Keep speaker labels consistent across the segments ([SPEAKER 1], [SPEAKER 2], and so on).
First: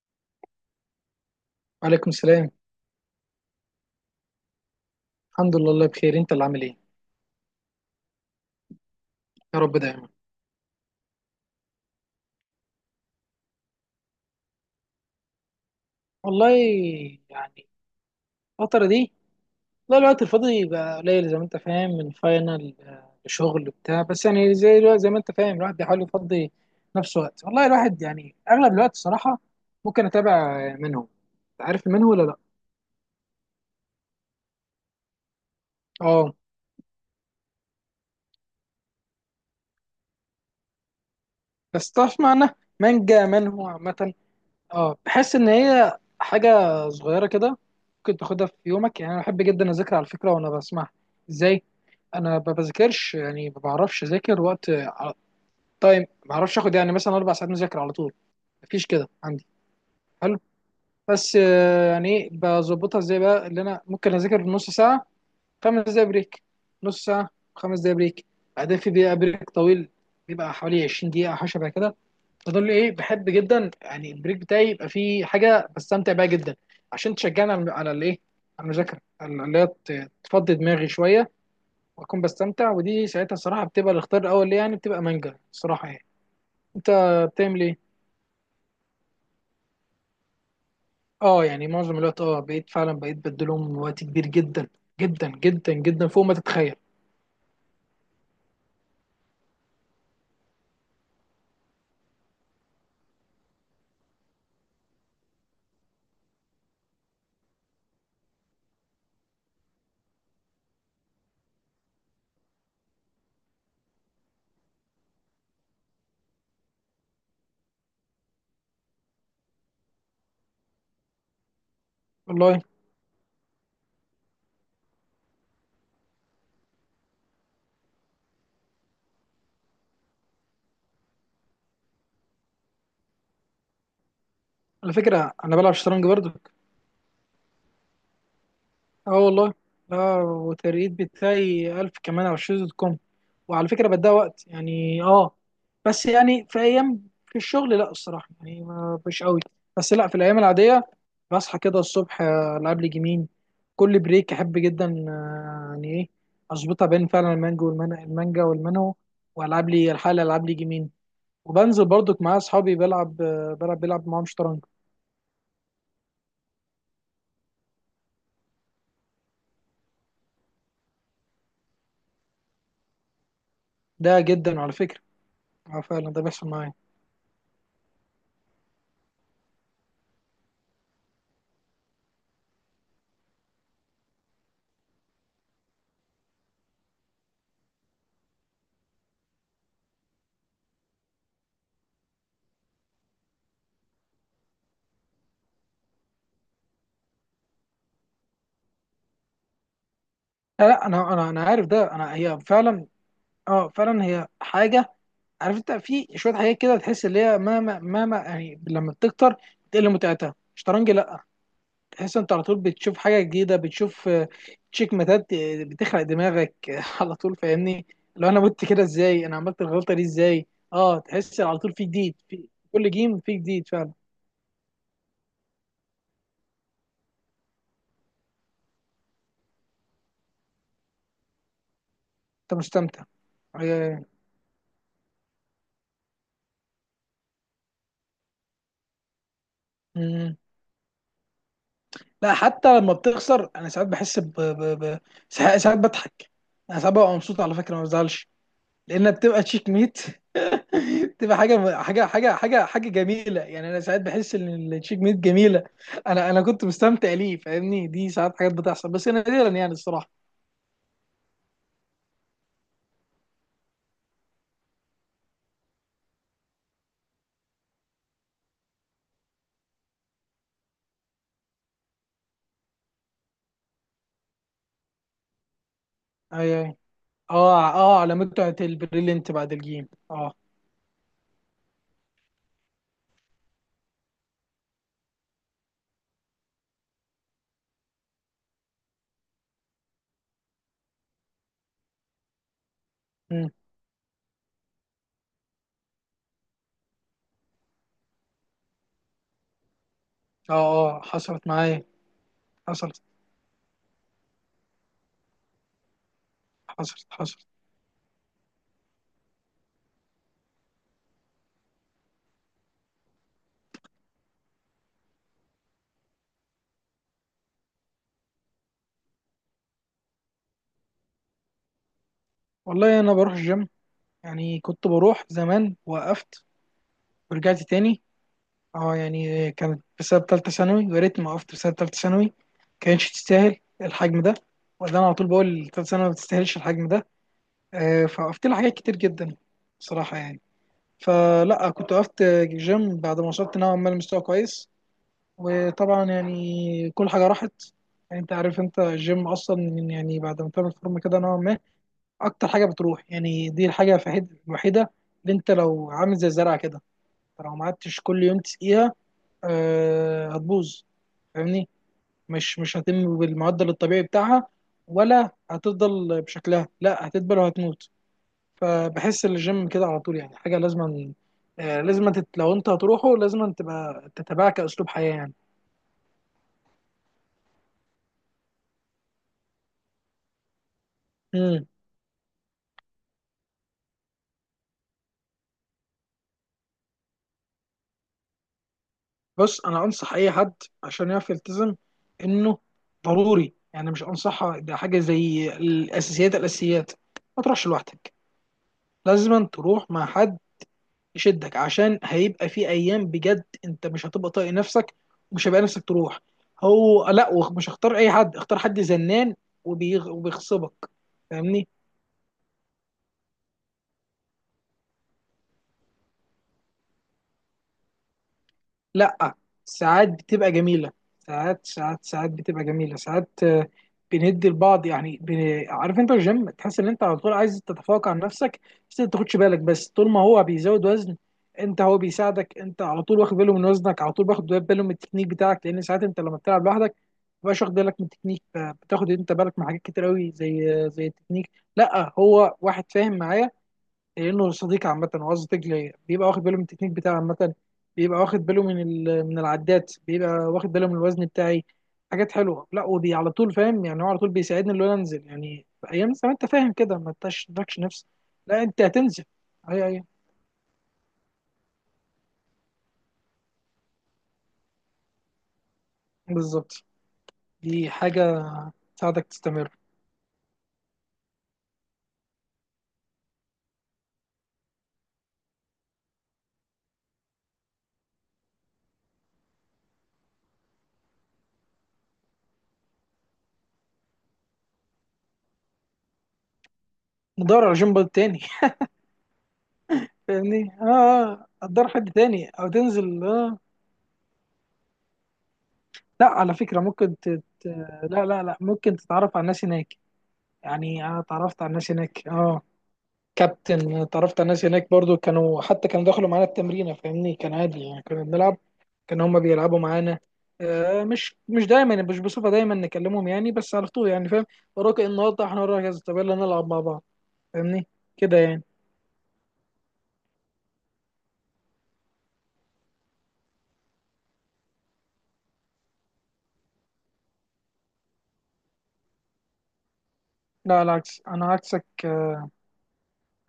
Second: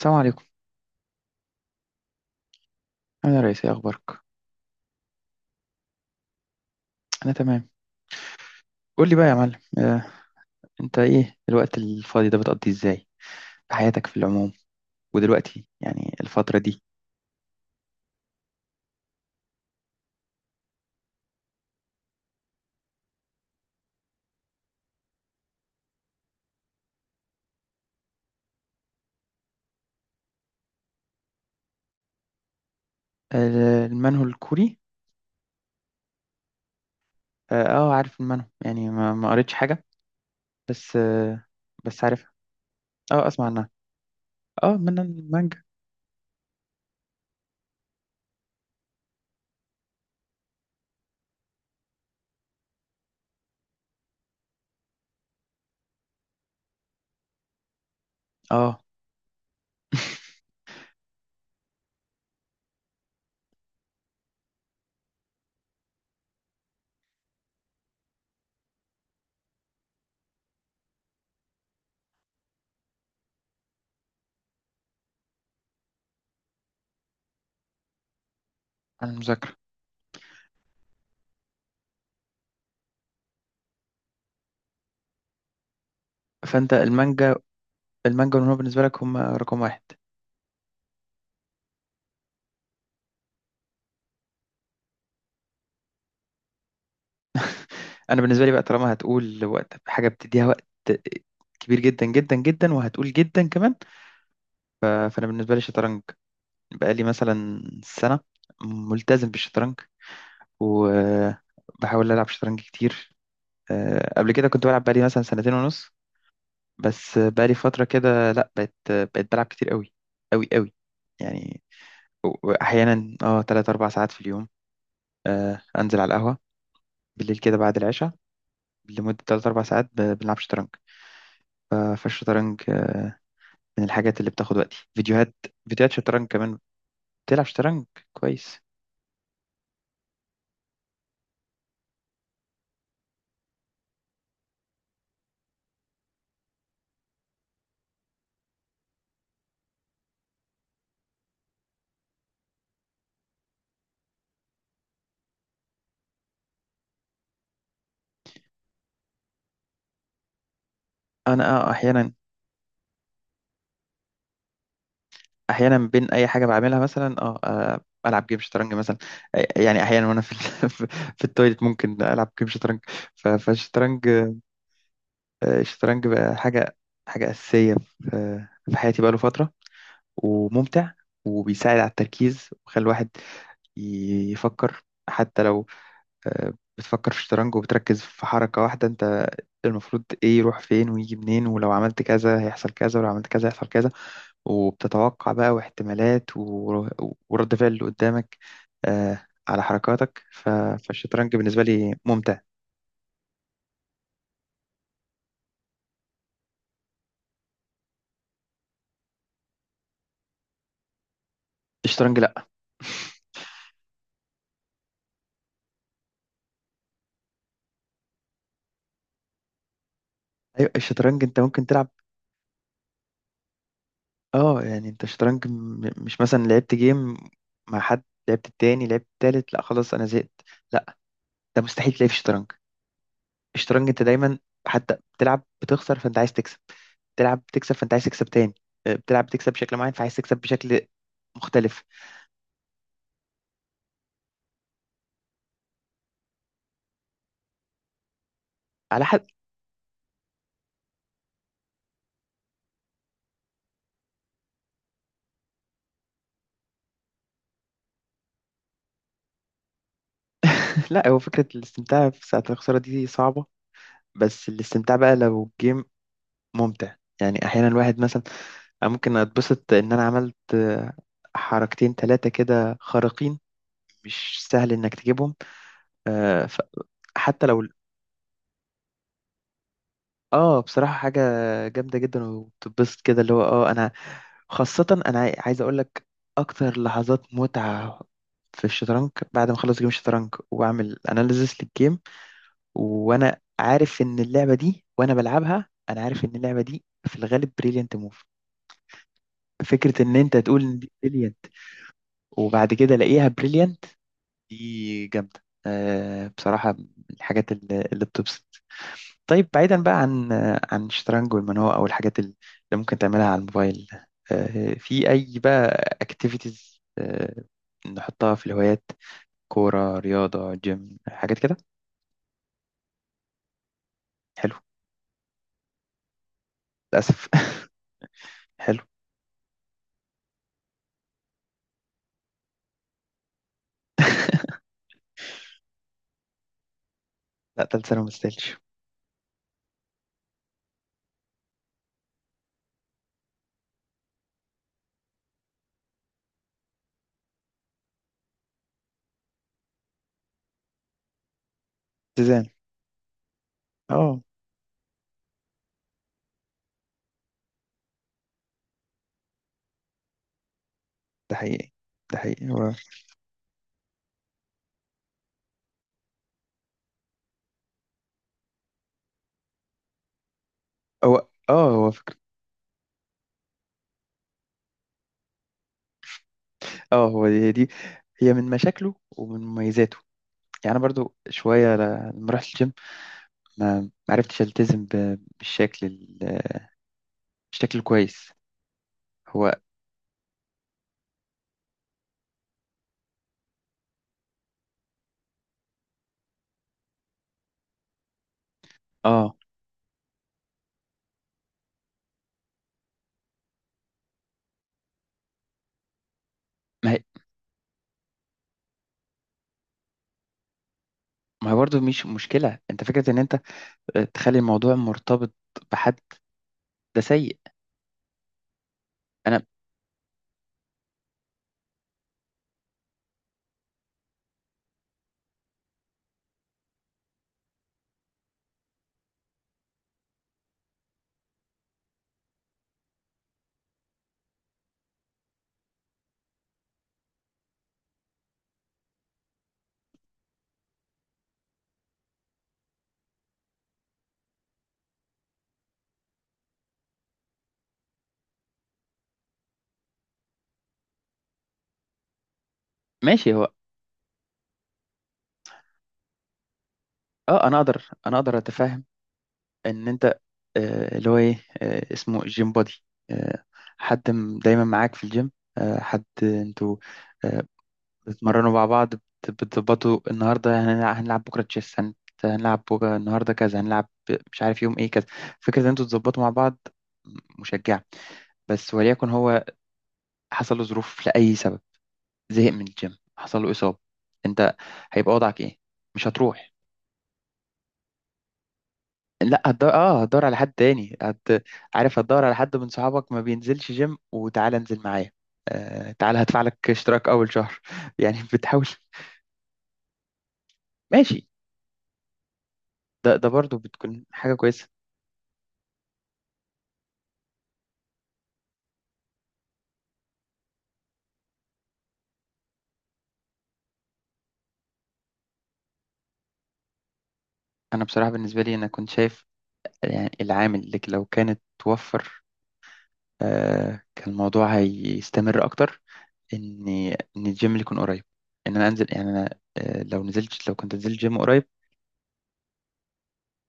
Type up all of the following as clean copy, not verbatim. [SPEAKER 1] السلام عليكم.
[SPEAKER 2] وعليكم السلام.
[SPEAKER 1] انا رئيس، ايه اخبارك؟
[SPEAKER 2] الحمد لله، الله بخير. انت اللي عامل ايه؟
[SPEAKER 1] انا تمام. قول لي بقى يا معلم،
[SPEAKER 2] يا رب دايما.
[SPEAKER 1] انت ايه الوقت الفاضي ده بتقضيه ازاي في حياتك، في العموم؟ ودلوقتي يعني
[SPEAKER 2] والله
[SPEAKER 1] الفترة دي
[SPEAKER 2] يعني الفترة دي، لا الوقت الفاضي بقى قليل زي ما انت فاهم من فاينل، لشغل وبتاع، بس يعني زي ما انت فاهم الواحد بيحاول يفضي نفسه وقت. والله الواحد، يعني اغلب الوقت الصراحة ممكن اتابع منه. عارف منه ولا لا؟
[SPEAKER 1] المنهو الكوري.
[SPEAKER 2] اه،
[SPEAKER 1] عارف المنهو، يعني ما قريتش حاجة بس.
[SPEAKER 2] بس
[SPEAKER 1] بس
[SPEAKER 2] تعرف
[SPEAKER 1] عارفها.
[SPEAKER 2] معنى مانجا
[SPEAKER 1] اه اسمع
[SPEAKER 2] منهو
[SPEAKER 1] عنها،
[SPEAKER 2] عامة؟
[SPEAKER 1] اه
[SPEAKER 2] اه،
[SPEAKER 1] من
[SPEAKER 2] بحس ان
[SPEAKER 1] المانجا
[SPEAKER 2] هي حاجه صغيره كده، ممكن تاخدها في يومك. يعني انا بحب جدا اذاكر على فكره وانا بسمعها. ازاي؟ انا ما بذاكرش. يعني ما بعرفش اذاكر وقت، تايم. ما بعرفش اخد يعني مثلا 4 ساعات مذاكره على طول.
[SPEAKER 1] اه
[SPEAKER 2] مفيش كده عندي. حلو. بس يعني ايه، بظبطها ازاي بقى؟ اللي انا ممكن اذاكر في نص ساعه، 5 دقايق بريك، نص ساعه، خمس دقايق بريك، بعدين في دقيقه بريك طويل، بيبقى حوالي 20 دقيقه او حاجه شبه كده تدل. ايه، بحب جدا يعني البريك بتاعي يبقى فيه حاجه بستمتع بيها جدا، عشان تشجعني على الايه، على المذاكره،
[SPEAKER 1] عن
[SPEAKER 2] على
[SPEAKER 1] المذاكرة.
[SPEAKER 2] اللي هي تفضي دماغي شويه. واكون بستمتع. ودي ساعتها الصراحه بتبقى الاختيار الاول ليه، يعني بتبقى مانجا الصراحه يعني.
[SPEAKER 1] فانت
[SPEAKER 2] انت
[SPEAKER 1] المانجا،
[SPEAKER 2] بتعمل ايه؟
[SPEAKER 1] المانجا والمنهو بالنسبة لك هم رقم واحد؟
[SPEAKER 2] اه يعني معظم الوقت بقيت فعلا، بقيت بديلهم وقت كبير جدا جدا جدا جدا، فوق ما تتخيل.
[SPEAKER 1] انا بالنسبة لي بقى، طالما هتقول وقت حاجة بتديها وقت كبير جدا جدا جدا وهتقول جدا كمان، فانا بالنسبة لي شطرنج. بقالي مثلا سنة ملتزم بالشطرنج وبحاول ألعب شطرنج كتير. قبل كده كنت بلعب، بقالي مثلا سنتين ونص، بس بقالي فترة كده لأ، بقيت بلعب كتير قوي قوي قوي يعني.
[SPEAKER 2] والله،
[SPEAKER 1] وأحيانا تلات أربع ساعات في اليوم. أنزل على القهوة بالليل كده بعد العشاء لمدة تلات أربع ساعات، بنلعب شطرنج. فالشطرنج من الحاجات اللي بتاخد وقتي.
[SPEAKER 2] على فكره
[SPEAKER 1] فيديوهات
[SPEAKER 2] انا بلعب
[SPEAKER 1] فيديوهات
[SPEAKER 2] شطرنج
[SPEAKER 1] شطرنج
[SPEAKER 2] برضك.
[SPEAKER 1] كمان. بتلعب شطرنج كويس؟
[SPEAKER 2] اه والله، لا، والترقيد بتاعي 1000 كمان على شيز دوت كوم. وعلى فكره بديها وقت يعني. اه بس يعني في ايام، في الشغل، لا الصراحه يعني مش قوي. بس لا، في الايام العاديه بصحى كده الصبح، العب لي جيمين. كل بريك احب جدا، يعني ايه، اظبطها بين فعلا المانجو والمانجا، المانجا والمانهو، والعب لي الحاله، العب لي جيمين.
[SPEAKER 1] أنا
[SPEAKER 2] وبنزل
[SPEAKER 1] أحيانا،
[SPEAKER 2] برضك مع اصحابي، بلعب آه، بلعب بلعب معاهم شطرنج.
[SPEAKER 1] بين اي حاجه بعملها، مثلا العب جيم شطرنج مثلا. يعني احيانا وانا في في التويليت ممكن العب جيم شطرنج. فالشطرنج،
[SPEAKER 2] ده جدا على فكره.
[SPEAKER 1] الشطرنج
[SPEAKER 2] فعلا ده
[SPEAKER 1] بقى
[SPEAKER 2] بيحصل معايا.
[SPEAKER 1] حاجه اساسيه في حياتي بقاله فتره، وممتع، وبيساعد على التركيز وبيخلي الواحد يفكر. حتى لو بتفكر في الشطرنج وبتركز في حركه واحده، انت المفروض ايه يروح فين ويجي منين، ولو عملت كذا هيحصل كذا ولو عملت كذا هيحصل كذا، وبتتوقع بقى واحتمالات ورد فعل اللي قدامك على حركاتك.
[SPEAKER 2] لا، لا، انا انا
[SPEAKER 1] فالشطرنج
[SPEAKER 2] انا
[SPEAKER 1] بالنسبة
[SPEAKER 2] عارف ده.
[SPEAKER 1] لي
[SPEAKER 2] انا هي
[SPEAKER 1] ممتع.
[SPEAKER 2] فعلا. اه، فعلا هي حاجه. عارف انت في شويه حاجات كده تحس اللي هي مهما مهما يعني، لما بتكتر بتقل متعتها. شطرنج، لا. تحس
[SPEAKER 1] الشطرنج
[SPEAKER 2] انت على
[SPEAKER 1] لا،
[SPEAKER 2] طول بتشوف حاجه جديده. بتشوف تشيك ماتات، بتخلق دماغك، على طول فاهمني؟ لو انا مت كده، ازاي انا عملت الغلطه دي، ازاي؟
[SPEAKER 1] ايوه.
[SPEAKER 2] اه،
[SPEAKER 1] الشطرنج انت
[SPEAKER 2] تحس على
[SPEAKER 1] ممكن
[SPEAKER 2] طول في
[SPEAKER 1] تلعب،
[SPEAKER 2] جديد. في كل جيم في جديد فعلا.
[SPEAKER 1] اه يعني انت الشطرنج مش مثلا لعبت جيم مع حد، لعبت التاني، لعبت التالت، لا خلاص انا زهقت. لا، ده مستحيل تلاقي في الشطرنج.
[SPEAKER 2] انت مستمتع؟
[SPEAKER 1] الشطرنج انت
[SPEAKER 2] آه،
[SPEAKER 1] دايما حتى بتلعب بتخسر، فانت عايز تكسب. بتلعب بتكسب، فانت عايز تكسب تاني. بتلعب بتكسب بشكل معين فعايز تكسب
[SPEAKER 2] مم.
[SPEAKER 1] بشكل مختلف
[SPEAKER 2] لا، حتى لما بتخسر انا ساعات بحس ساعات، ساعات بضحك. انا ساعات ببقى مبسوط، على فكره ما بزعلش،
[SPEAKER 1] على
[SPEAKER 2] لان
[SPEAKER 1] حد.
[SPEAKER 2] بتبقى تشيك ميت. تبقى حاجه جميله، يعني انا ساعات بحس ان التشيك ميت جميله. انا كنت مستمتع ليه، فاهمني؟ دي ساعات حاجات بتحصل بس نادرا يعني الصراحه.
[SPEAKER 1] لا، هو فكرة الاستمتاع في ساعة الخسارة دي صعبة، بس الاستمتاع بقى لو الجيم ممتع، يعني أحيانا الواحد مثلا، أنا ممكن أتبسط إن أنا عملت حركتين تلاتة كده خارقين، مش سهل إنك تجيبهم. آه، ف-
[SPEAKER 2] اي، اي.
[SPEAKER 1] حتى لو
[SPEAKER 2] اه، اه، على متعه البريلينت بعد الجيم. اه.
[SPEAKER 1] بصراحة حاجة جامدة جدا وبتتبسط كده، اللي هو أنا خاصة، أنا عايز أقول لك أكتر لحظات متعة في الشطرنج بعد ما أخلص جيم الشطرنج وأعمل أناليزيس للجيم، وانا
[SPEAKER 2] مم.
[SPEAKER 1] عارف ان اللعبه دي وانا بلعبها انا عارف ان اللعبه دي في الغالب بريليانت موف، فكره ان انت
[SPEAKER 2] اه،
[SPEAKER 1] تقول ان دي
[SPEAKER 2] اه،
[SPEAKER 1] بريليانت
[SPEAKER 2] حصلت معايا،
[SPEAKER 1] وبعد كده
[SPEAKER 2] حصلت،
[SPEAKER 1] الاقيها بريليانت، دي جامده. بصراحه من
[SPEAKER 2] حصلت، حصلت.
[SPEAKER 1] الحاجات اللي بتبسط. طيب بعيدا بقى عن عن الشطرنج والمنوه او الحاجات اللي ممكن تعملها على الموبايل، في اي بقى اكتيفيتيز نحطها في الهوايات؟ كوره، رياضه، جيم، حاجات كده.
[SPEAKER 2] والله انا بروح الجيم.
[SPEAKER 1] حلو.
[SPEAKER 2] يعني كنت بروح زمان، وقفت،
[SPEAKER 1] للاسف.
[SPEAKER 2] ورجعت تاني.
[SPEAKER 1] حلو.
[SPEAKER 2] اه، يعني كانت بسبب تالتة ثانوي، ويا ريتني ما وقفت. بسبب تالتة ثانوي، كانتش تستاهل الحجم ده. وده انا على طول بقول: تالتة ثانوي ما تستاهلش الحجم ده.
[SPEAKER 1] لا، تالت سنه ما
[SPEAKER 2] فوقفت
[SPEAKER 1] تستاهلش.
[SPEAKER 2] لها حاجات كتير جدا بصراحة يعني. فلا كنت وقفت جيم بعد ما وصلت نوعا ما لمستوى كويس، وطبعا يعني كل حاجة راحت. يعني انت عارف انت الجيم اصلا، يعني بعد ما تعمل فورمة كده نوعا ما،
[SPEAKER 1] سيزان.
[SPEAKER 2] اكتر حاجة بتروح. يعني دي الحاجة
[SPEAKER 1] اه.
[SPEAKER 2] الوحيدة، اللي انت لو عامل زي الزرع كده، لو ما قعدتش كل يوم تسقيها، هتبوظ.
[SPEAKER 1] ده
[SPEAKER 2] فاهمني؟
[SPEAKER 1] حقيقي. ده حقيقي
[SPEAKER 2] مش
[SPEAKER 1] هو
[SPEAKER 2] مش هتتم بالمعدل الطبيعي بتاعها، ولا هتفضل بشكلها. لا، هتدبل وهتموت. فبحس ان الجيم كده على طول يعني حاجه لازم،
[SPEAKER 1] هو اه هو فكرة.
[SPEAKER 2] لو انت هتروحه لازم تبقى تتبعه كاسلوب حياه يعني.
[SPEAKER 1] اه هو هي دي، هي من مشاكله ومن مميزاته. يعني انا برضو
[SPEAKER 2] مم.
[SPEAKER 1] شويه لما رحت الجيم، ما عرفتش التزم بالشكل بالشكل الكويس. هو
[SPEAKER 2] بص انا انصح اي حد عشان يعرف يلتزم، انه ضروري يعني. مش انصح، ده حاجه زي الاساسيات. الاساسيات: ما تروحش لوحدك.
[SPEAKER 1] اه
[SPEAKER 2] لازم تروح مع حد يشدك، عشان هيبقى في ايام بجد انت مش هتبقى طايق نفسك، ومش هيبقى نفسك تروح.
[SPEAKER 1] ما هي
[SPEAKER 2] هو لا، مش هختار اي حد، اختار حد زنان وبيغصبك.
[SPEAKER 1] ما هي
[SPEAKER 2] فاهمني؟
[SPEAKER 1] برضو مش مشكله، انت فكره ان انت تخلي الموضوع مرتبط بحد ده سيء.
[SPEAKER 2] لا،
[SPEAKER 1] انا
[SPEAKER 2] ساعات بتبقى جميلة. ساعات، ساعات، ساعات بتبقى جميلة. ساعات، بندي لبعض يعني عارف انت الجيم، تحس ان انت على طول عايز تتفوق عن نفسك. بس انت تاخدش بالك. بس طول ما هو بيزود وزن، انت، هو بيساعدك. انت على طول واخد باله من وزنك، على طول واخد باله من التكنيك بتاعك، لان ساعات انت لما بتلعب لوحدك تبقاش واخد بالك من التكنيك. بتاخد انت بالك من حاجات كتير قوي، زي التكنيك. لا هو واحد فاهم معايا، لانه صديق. عامه وقصدك ليا بيبقى واخد باله من التكنيك بتاعي عامه. بيبقى واخد باله من العدات، بيبقى واخد باله من الوزن بتاعي. حاجات حلوه. لا ودي على
[SPEAKER 1] ماشي. هو
[SPEAKER 2] طول، فاهم يعني؟ هو على طول بيساعدني ان انا انزل، يعني في ايام زمان انت فاهم كده ما
[SPEAKER 1] اه انا
[SPEAKER 2] تشدكش
[SPEAKER 1] اقدر
[SPEAKER 2] نفس.
[SPEAKER 1] انا اقدر
[SPEAKER 2] لا، انت
[SPEAKER 1] اتفهم
[SPEAKER 2] هتنزل. اي،
[SPEAKER 1] ان انت
[SPEAKER 2] اي،
[SPEAKER 1] اللي هو ايه اسمه جيم بودي، آه، حد دايما معاك في الجيم، حد انتوا
[SPEAKER 2] بالظبط.
[SPEAKER 1] آه،
[SPEAKER 2] دي حاجه
[SPEAKER 1] بتتمرنوا مع بعض،
[SPEAKER 2] تساعدك تستمر.
[SPEAKER 1] بتظبطوا النهارده هنلعب بكره تشيس، هنلعب بكره، النهارده كذا، هنلعب مش عارف يوم ايه، كذا. فكره ان انتوا تظبطوا مع بعض مشجعه، بس وليكن هو حصل له ظروف لاي سبب، زهق من الجيم، حصل له اصابه، انت هيبقى وضعك ايه؟ مش هتروح؟
[SPEAKER 2] ندور على جنب تاني.
[SPEAKER 1] لا هتدور، هتدور على حد
[SPEAKER 2] فاهمني؟ اه،
[SPEAKER 1] تاني
[SPEAKER 2] آه. هتدور
[SPEAKER 1] عارف.
[SPEAKER 2] حد
[SPEAKER 1] هتدور على
[SPEAKER 2] تاني
[SPEAKER 1] حد من
[SPEAKER 2] او تنزل.
[SPEAKER 1] صحابك ما بينزلش جيم، وتعالى انزل معايا، تعالى
[SPEAKER 2] لا
[SPEAKER 1] هدفع
[SPEAKER 2] على
[SPEAKER 1] لك
[SPEAKER 2] فكرة
[SPEAKER 1] اشتراك
[SPEAKER 2] ممكن
[SPEAKER 1] اول شهر يعني
[SPEAKER 2] لا، لا، لا،
[SPEAKER 1] بتحاول.
[SPEAKER 2] ممكن تتعرف على الناس هناك. يعني أنا
[SPEAKER 1] ماشي.
[SPEAKER 2] اتعرفت على الناس هناك، اه.
[SPEAKER 1] ده برضو
[SPEAKER 2] كابتن،
[SPEAKER 1] بتكون حاجة
[SPEAKER 2] اتعرفت على الناس
[SPEAKER 1] كويسة.
[SPEAKER 2] هناك برضو. كانوا دخلوا معانا التمرين، فاهمني؟ كان عادي، يعني كنا بنلعب، كانوا هما بيلعبوا معانا. مش دايما، مش بصفة دايما نكلمهم يعني. بس على طول يعني فاهم. وراك إيه النهارده؟ احنا وراك كذا، طب يلا نلعب مع بعض.
[SPEAKER 1] انا
[SPEAKER 2] فاهمني
[SPEAKER 1] بصراحه
[SPEAKER 2] كده
[SPEAKER 1] بالنسبه لي
[SPEAKER 2] يعني؟
[SPEAKER 1] انا كنت شايف يعني العامل اللي لو كانت توفر، كان الموضوع هيستمر اكتر، ان الجيم اللي يكون قريب، ان انا انزل، يعني انا لو كنت
[SPEAKER 2] لا،
[SPEAKER 1] نزلت جيم
[SPEAKER 2] العكس. انا
[SPEAKER 1] قريب.
[SPEAKER 2] عكسك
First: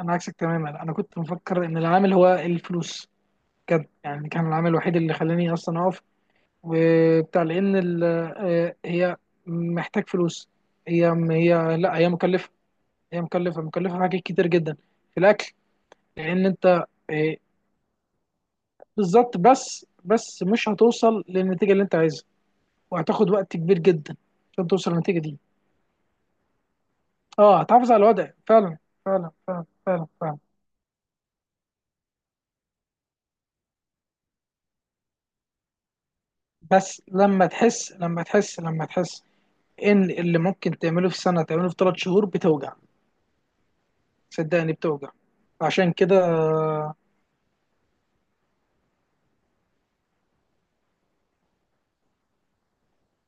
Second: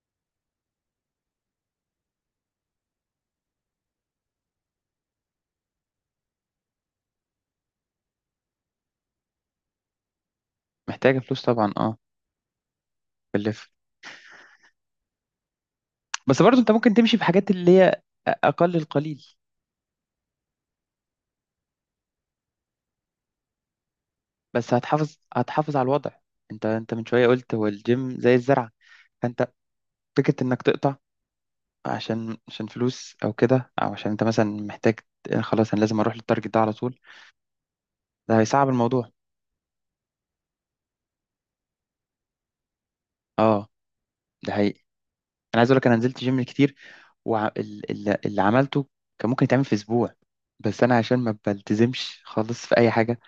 [SPEAKER 2] انا عكسك تماما، انا كنت مفكر ان العامل هو الفلوس. بجد يعني، كان العامل الوحيد اللي خلاني اصلا اقف وبتاع. لان هي محتاج فلوس. هي
[SPEAKER 1] محتاجه فلوس طبعا.
[SPEAKER 2] هي
[SPEAKER 1] اه
[SPEAKER 2] لا، هي مكلفه. هي مكلفه
[SPEAKER 1] بلف.
[SPEAKER 2] مكلفه في حاجات كتير جدا. في الاكل.
[SPEAKER 1] بس
[SPEAKER 2] لان
[SPEAKER 1] برضه انت
[SPEAKER 2] انت
[SPEAKER 1] ممكن تمشي
[SPEAKER 2] آه،
[SPEAKER 1] بحاجات اللي هي اقل القليل،
[SPEAKER 2] بالظبط. بس مش هتوصل للنتيجه اللي انت عايزها، وهتاخد وقت كبير جدا عشان
[SPEAKER 1] بس
[SPEAKER 2] توصل
[SPEAKER 1] هتحافظ
[SPEAKER 2] للنتيجه دي.
[SPEAKER 1] هتحافظ على الوضع. انت من شويه قلت
[SPEAKER 2] اه،
[SPEAKER 1] هو
[SPEAKER 2] هتحافظ على
[SPEAKER 1] الجيم
[SPEAKER 2] الوضع.
[SPEAKER 1] زي الزرع،
[SPEAKER 2] فعلا، فعلا،
[SPEAKER 1] فانت
[SPEAKER 2] فعلا، فعلا، فعلا.
[SPEAKER 1] فكره انك تقطع عشان فلوس او كده، او عشان انت مثلا محتاج خلاص انا لازم اروح للتارجت ده على طول،
[SPEAKER 2] بس لما تحس لما
[SPEAKER 1] ده
[SPEAKER 2] تحس
[SPEAKER 1] هيصعب
[SPEAKER 2] لما
[SPEAKER 1] الموضوع.
[SPEAKER 2] تحس ان اللي ممكن تعمله في سنه تعمله في 3 شهور، بتوجع.
[SPEAKER 1] اه، ده
[SPEAKER 2] صدقني
[SPEAKER 1] حقيقي.
[SPEAKER 2] بتوجع.
[SPEAKER 1] انا عايز اقول لك
[SPEAKER 2] عشان
[SPEAKER 1] انا
[SPEAKER 2] كده،
[SPEAKER 1] نزلت جيم كتير، واللي عملته كان ممكن يتعمل في اسبوع، بس انا عشان ما بلتزمش خالص في اي حاجه،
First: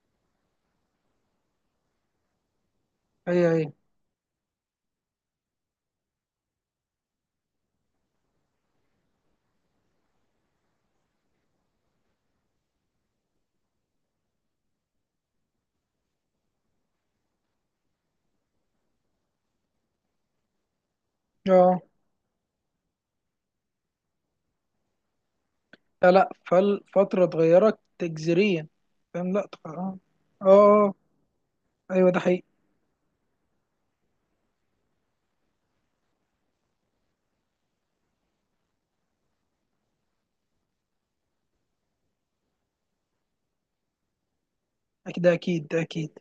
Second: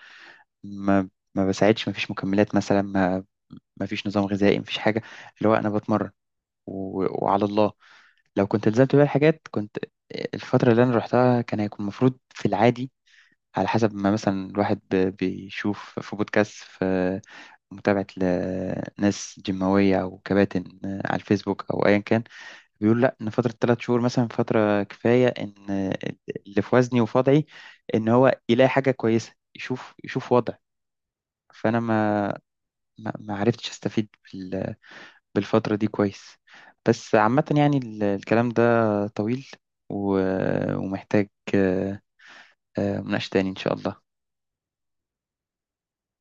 [SPEAKER 1] ما ما بساعدش، ما فيش مكملات مثلا، ما
[SPEAKER 2] هي.
[SPEAKER 1] ما فيش نظام غذائي، ما فيش حاجه، اللي هو انا بتمرن و... وعلى الله. لو كنت التزمت بقى الحاجات، كنت الفتره اللي انا رحتها كان هيكون المفروض في العادي، على حسب ما مثلا الواحد بيشوف في بودكاست، في متابعة لناس جيماوية أو كباتن على الفيسبوك
[SPEAKER 2] اه،
[SPEAKER 1] أو أيا كان، بيقول لأ إن فترة 3 شهور مثلا فترة كفاية، إن
[SPEAKER 2] لا، لا،
[SPEAKER 1] اللي في وزني وفي
[SPEAKER 2] فالفترة
[SPEAKER 1] وضعي،
[SPEAKER 2] اتغيرت
[SPEAKER 1] إن هو
[SPEAKER 2] تجذريا.
[SPEAKER 1] يلاقي حاجة كويسة،
[SPEAKER 2] فاهم؟ لا،
[SPEAKER 1] يشوف،
[SPEAKER 2] اه، اه،
[SPEAKER 1] وضع.
[SPEAKER 2] آه،
[SPEAKER 1] فأنا
[SPEAKER 2] ايوه، ده
[SPEAKER 1] ما
[SPEAKER 2] حقيقي.
[SPEAKER 1] ما ما عرفتش أستفيد بالفترة دي كويس. بس عامة يعني الكلام ده طويل ومحتاج آه، مناقشة تاني إن شاء الله.
[SPEAKER 2] اكيد، ده اكيد، ده اكيد.